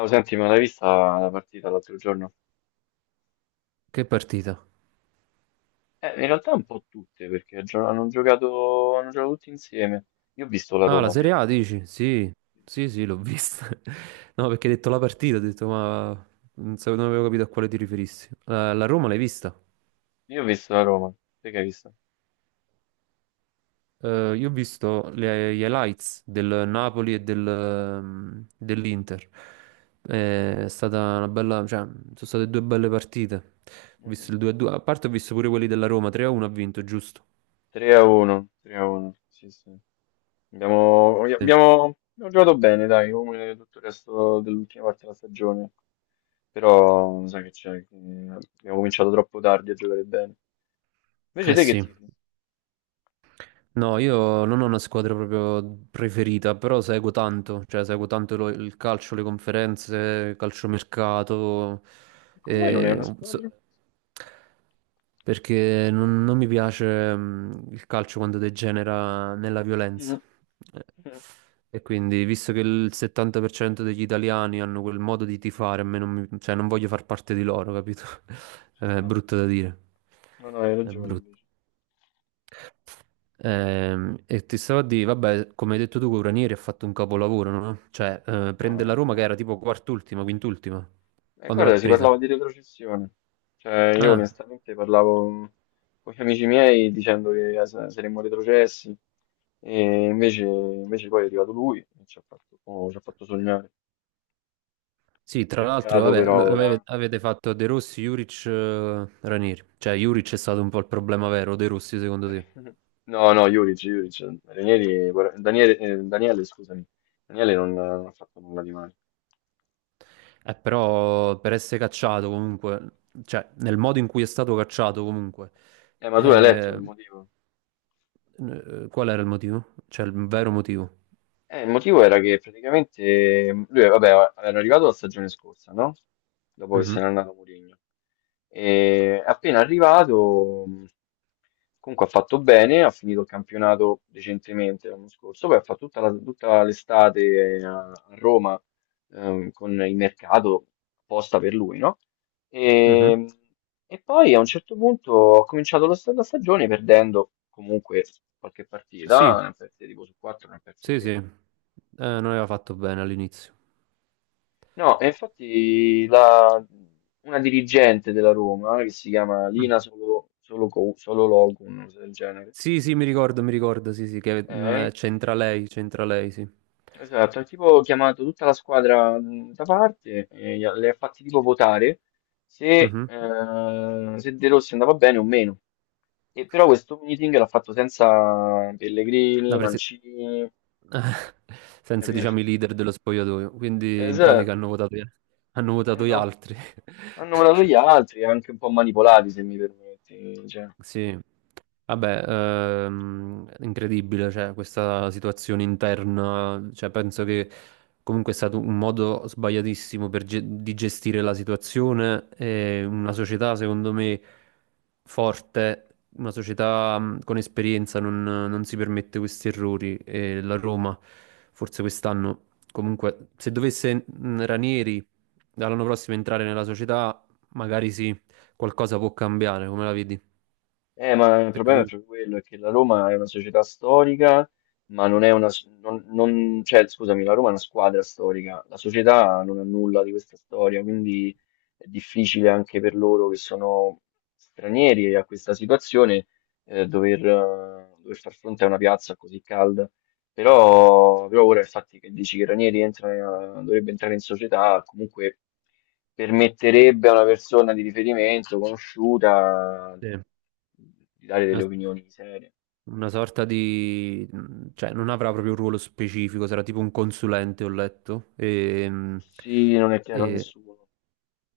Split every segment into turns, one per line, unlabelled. Oh, senti, ma l'hai vista la partita l'altro giorno?
Che partita?
In realtà un po' tutte, perché hanno giocato tutti insieme. Io ho visto la
Ah,
Roma,
la Serie A
ovviamente.
dici? Sì, sì, sì, l'ho vista. No, perché hai detto la partita, ho detto, ma non avevo capito a quale ti riferissi. La Roma l'hai vista?
Io ho visto la Roma. Te che hai visto?
Io ho visto gli highlights del Napoli e dell'Inter. È stata una bella, cioè, sono state due belle partite. Ho visto
Mm-mm.
il 2-2, a due, a parte ho visto pure quelli della Roma, 3-1 ha vinto, giusto?
3 a 1, 3 a 1. Sì, sì. Abbiamo, abbiamo,
Sì.
abbiamo giocato bene, dai, come tutto il resto dell'ultima parte della stagione. Però, sai che c'è, che abbiamo cominciato troppo tardi a giocare bene. Invece
Eh
te che
sì,
tifi?
no, io non ho una squadra proprio preferita, però seguo tanto, cioè seguo tanto il calcio, le conferenze, calciomercato,
E come mai non è
e,
una squadra?
perché non mi piace il calcio quando degenera nella violenza.
Mm.
Eh, E quindi, visto che il 70% degli italiani hanno quel modo di tifare, a me non mi- cioè, non voglio far parte di loro, capito?
Ci
È
sta,
brutto da
bravo.
dire.
No, no, hai
È
ragione
brutto.
invece.
E ti stavo a dire, vabbè, come hai detto tu, Ranieri ha fatto un capolavoro, no? Cioè,
No,
prende la Roma che era tipo quart'ultima, quint'ultima, quando l'ha
Guarda, si
presa.
parlava di retrocessione. Cioè, io
Ah,
onestamente parlavo con gli amici miei dicendo che saremmo retrocessi e invece poi è arrivato lui e ci ha fatto sognare.
sì, tra l'altro,
Peccato
vabbè,
però ora.
avete fatto De Rossi, Juric, Ranieri. Cioè, Juric è stato un po' il problema vero, De Rossi, secondo te?
No, no, Juric, Juric. Daniele, scusami. Daniele non ha fatto nulla di male.
Però, per essere cacciato comunque, cioè, nel modo in cui è stato cacciato comunque,
Ma tu hai letto
eh,
il motivo?
qual era il motivo? Cioè, il vero motivo?
Il motivo era che praticamente lui, vabbè, era arrivato la stagione scorsa, no? Dopo che se
Mhm,
n'è andato Mourinho. E appena arrivato, comunque ha fatto bene, ha finito il campionato decentemente l'anno scorso, poi ha fatto tutta l'estate a Roma, con il mercato apposta per lui, no?
mhm.
E, e poi a un certo punto ho cominciato la stagione perdendo comunque qualche
Sì,
partita, ne ha perse tipo su 4, ne ha perse
sì, sì,
3.
Non aveva fatto bene all'inizio.
No, e infatti una dirigente della Roma, che si chiama
Mm.
Lina Solo, Solo, Co- Solo Loco, una cosa del genere,
Sì, sì, mi ricordo, sì, sì, che
eh,
c'entra lei, sì.
esatto, ha tipo chiamato tutta la squadra da parte e le ha fatti tipo votare se,
Mhm.
eh, se De Rossi andava bene o meno. E però questo meeting l'ha fatto senza
La
Pellegrini,
presi-
Mancini,
senza,
capito?
diciamo, i leader dello spogliatoio, quindi in
Esatto,
pratica hanno votato gli
hanno,
altri.
hanno votato gli altri, anche un po' manipolati, se mi permetti. Cioè.
Sì, vabbè, incredibile, cioè, questa situazione interna, cioè, penso che comunque è stato un modo sbagliatissimo di gestire la situazione e una società, secondo me, forte, una società con esperienza non si permette questi errori e la Roma, forse quest'anno, comunque, se dovesse Ranieri dall'anno prossimo entrare nella società, magari sì, qualcosa può cambiare, come la vedi?
Ma il
Perché
problema è
lui
proprio quello, è che la Roma è una società storica, ma non è una, cioè, scusami, la Roma è una squadra storica, la società non ha nulla di questa storia, quindi è difficile anche per loro che sono stranieri a questa situazione, dover far fronte a una piazza così calda. Però ora il fatto che dici che Ranieri entra, dovrebbe entrare in società, comunque permetterebbe a una persona di riferimento conosciuta
è
di dare delle
una,
opinioni serie.
una sorta di, cioè non avrà proprio un ruolo specifico, sarà tipo un consulente, ho letto. E,
Sì, non è chiaro a
e
nessuno.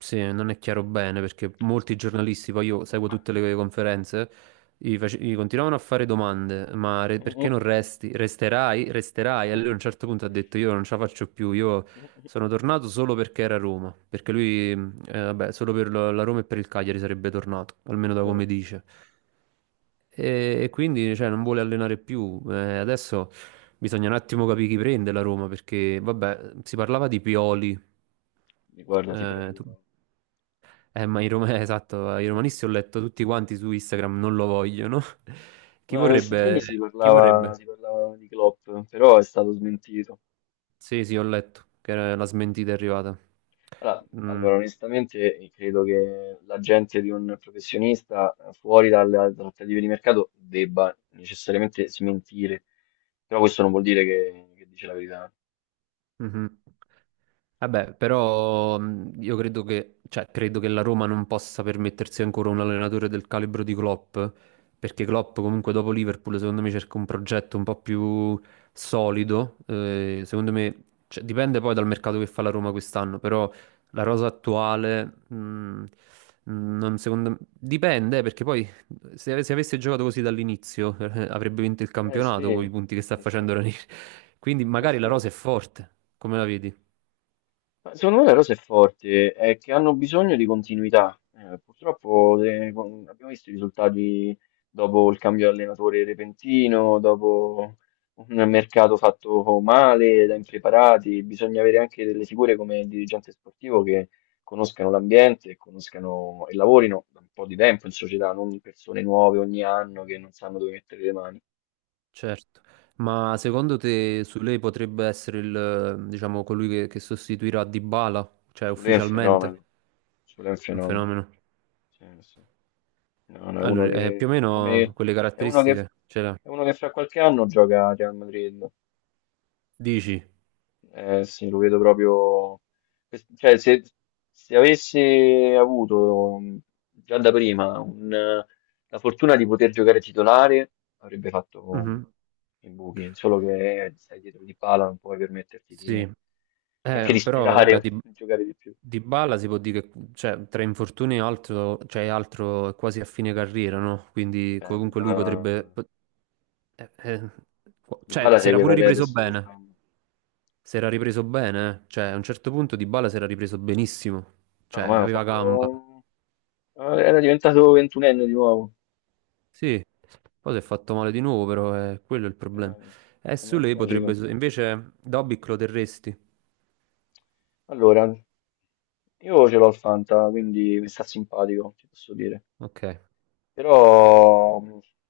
sì, non è chiaro bene perché molti giornalisti, poi io seguo tutte le conferenze, gli continuavano a fare domande, ma perché non resti? Resterai? Resterai? E lui a un certo punto ha detto io non ce la faccio più, io sono tornato solo perché era Roma, perché lui, vabbè, solo per la Roma e per il Cagliari sarebbe tornato, almeno da
Sì,
come dice. E quindi cioè, non vuole allenare più. Adesso bisogna un attimo capire chi prende la Roma, perché vabbè, si parlava di Pioli.
guarda, ti
Eh,
prego,
tu-
no.
esatto, i romanisti ho letto tutti quanti su Instagram non lo vogliono. Chi
Ma questi giorni
vorrebbe?
si
Chi
parlava, si
vorrebbe?
parlava di Klopp, però è stato smentito.
Sì, sì, ho letto che era- la smentita è arrivata.
Allora,
Mm.
allora, onestamente, credo che l'agente di un professionista fuori dalle trattative di mercato debba necessariamente smentire, però questo non vuol dire che dice la verità.
Mhm. Vabbè, però io credo che, cioè, credo che la Roma non possa permettersi ancora un allenatore del calibro di Klopp, perché Klopp comunque dopo Liverpool secondo me cerca un progetto un po' più solido, secondo me, cioè, dipende poi dal mercato che fa la Roma quest'anno, però la rosa attuale, non secondo me, dipende perché poi se avesse giocato così dall'inizio, avrebbe vinto il
Eh sì,
campionato con i punti che sta
eh sì,
facendo Ranieri. Quindi
eh
magari la
sì.
rosa è forte, come la vedi?
Ma secondo me la cosa è forte, è che hanno bisogno di continuità. Purtroppo abbiamo visto i risultati dopo il cambio di allenatore repentino, dopo un mercato fatto male, da impreparati. Bisogna avere anche delle figure come il dirigente sportivo che conoscano l'ambiente, e conoscano e lavorino da un po' di tempo in società, non persone nuove ogni anno che non sanno dove mettere le mani.
Certo. Ma secondo te su lei potrebbe essere il, diciamo, colui che, sostituirà Dybala, cioè
Sulle è un
ufficialmente?
fenomeno, Sulé è un
Un
fenomeno.
fenomeno.
Sì, sì. No, no,
Allora, più o meno quelle
è uno che,
caratteristiche ce l'ha.
è uno che fra qualche anno gioca a Real Madrid.
Dici?
Sì, lo vedo proprio. Cioè, se avesse avuto già da prima la fortuna di poter giocare titolare, avrebbe fatto
Mhm.
i buchi. Solo che stai dietro di pala, non puoi permetterti
Sì.
neanche di
Però vabbè,
sperare
di,
di giocare di più.
Dybala si può dire che cioè, tra infortuni e altro, cioè, altro è quasi a fine carriera, no? Quindi
Eh,
comunque lui
Dybala,
potrebbe, eh, eh, cioè,
Dybala
si era
segue
pure ripreso
Paredes
bene.
quest'anno.
Si era ripreso bene, eh. Cioè a un certo punto Dybala si era ripreso benissimo, cioè
No, ma ha
aveva
fatto
gamba.
era diventato ventunenne di nuovo.
Sì, poi si è fatto male di nuovo, però è quello è il problema. E
Ma
su
è
lei potrebbe,
tragico.
invece Dobic lo terresti?
Allora, io ce l'ho il Fanta, quindi mi sta simpatico, ti posso dire.
Ok.
Però,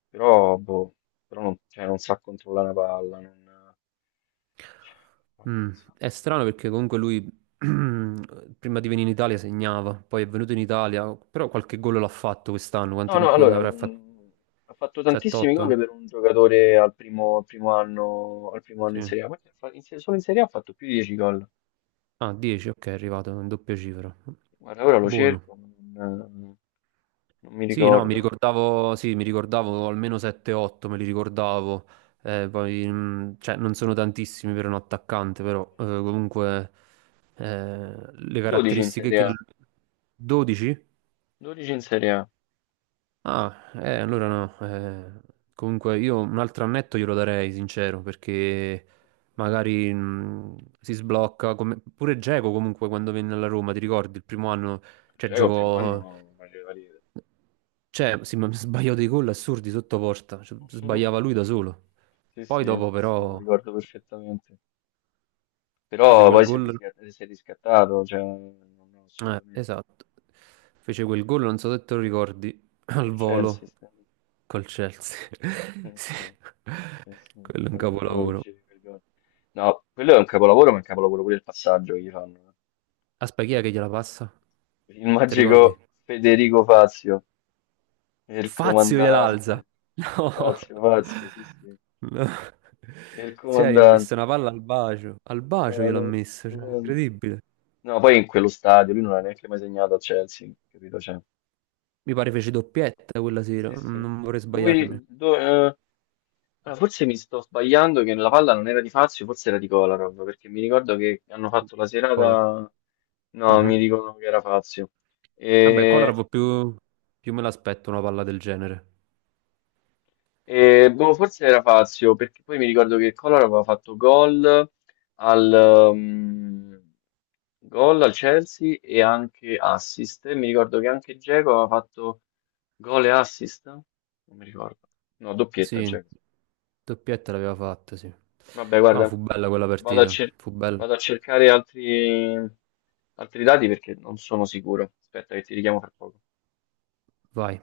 però, boh, però non, cioè, non sa controllare una palla. Non. Ma che
Mm,
ne so.
È strano perché comunque lui prima di venire in Italia segnava, poi è venuto in Italia, però qualche gol l'ha fatto quest'anno, quanti
No, no,
ne
allora,
avrà fatto?
ha fatto tantissimi gol
7-8?
per un giocatore al primo anno in
Sì.
Serie A. Guarda, fa- in se- Solo in Serie A ha fatto più di 10 gol.
Ah, 10, ok, è arrivato in doppia cifra.
Guarda, ora lo
Buono.
cerco, ma non, non mi
Sì, no, mi
ricordo.
ricordavo, sì, mi ricordavo almeno 7-8, me li ricordavo. Poi, cioè, non sono tantissimi per un attaccante, però comunque le
12 in
caratteristiche
Serie
che ha.
A.
12?
12 in Serie A.
Ah,
Sì.
allora no. Comunque io un altro annetto glielo darei, sincero, perché magari si sblocca. Pure Dzeko comunque quando venne alla Roma, ti ricordi, il primo anno, cioè
Già col primo
giocò.
anno faceva ridere.
Cioè, sbagliò dei gol assurdi sotto porta, cioè, sbagliava lui da solo.
Sì,
Poi
sì,
dopo
sì, sì, me lo
però
ricordo perfettamente.
fece
Però
quel
poi
gol.
si è riscattato, cioè, non no, assolutamente.
Esatto. Fece quel gol, non so se te lo ricordi, al
Col
volo
Chelsea,
col Chelsea.
sì,
Sì.
sì, sì, sì,
Quello è un
già lo sapevo che
capolavoro.
dicevi quel gol. No, quello è un capolavoro, ma è un capolavoro pure il passaggio che gli fanno.
Aspetta, chi è che gliela passa?
Il
Ti ricordi?
magico Federico Fazio. E il
Fazio gliel'alza.
comandante. Pazzo, pazzo, sì, sì.
No. No.
E il
Cioè, gli ho messo
comandante.
una palla al bacio. Al bacio
No,
gliel'ho
no,
messa, cioè,
stupendo.
incredibile.
No, poi in quello stadio lui non ha neanche mai segnato a Chelsea, capito? Cioè,
Mi pare fece doppietta quella sera,
sì,
non
sì.
non vorrei
Lui,
sbagliarmi.
do- eh, Forse mi sto sbagliando che la palla non era di Fazio, forse era di Kolarov, perché mi ricordo che hanno fatto la
Kolar.
serata. No,
Mhm.
mi dicono che era Fazio.
Vabbè, Kolar
E
più me l'aspetto una palla del genere.
E, forse era Fazio, perché poi mi ricordo che Collor aveva fatto al, um, gol al Chelsea e anche assist. E mi ricordo che anche Dzeko aveva fatto gol e assist. Non mi ricordo. No, doppietta
Sì,
Dzeko.
doppietta l'aveva fatta, sì.
Vabbè,
No,
guarda,
fu bella quella
vado a,
partita,
cer-
fu bella.
vado a cercare altri dati perché non sono sicuro. Aspetta che ti richiamo fra poco.
Vai.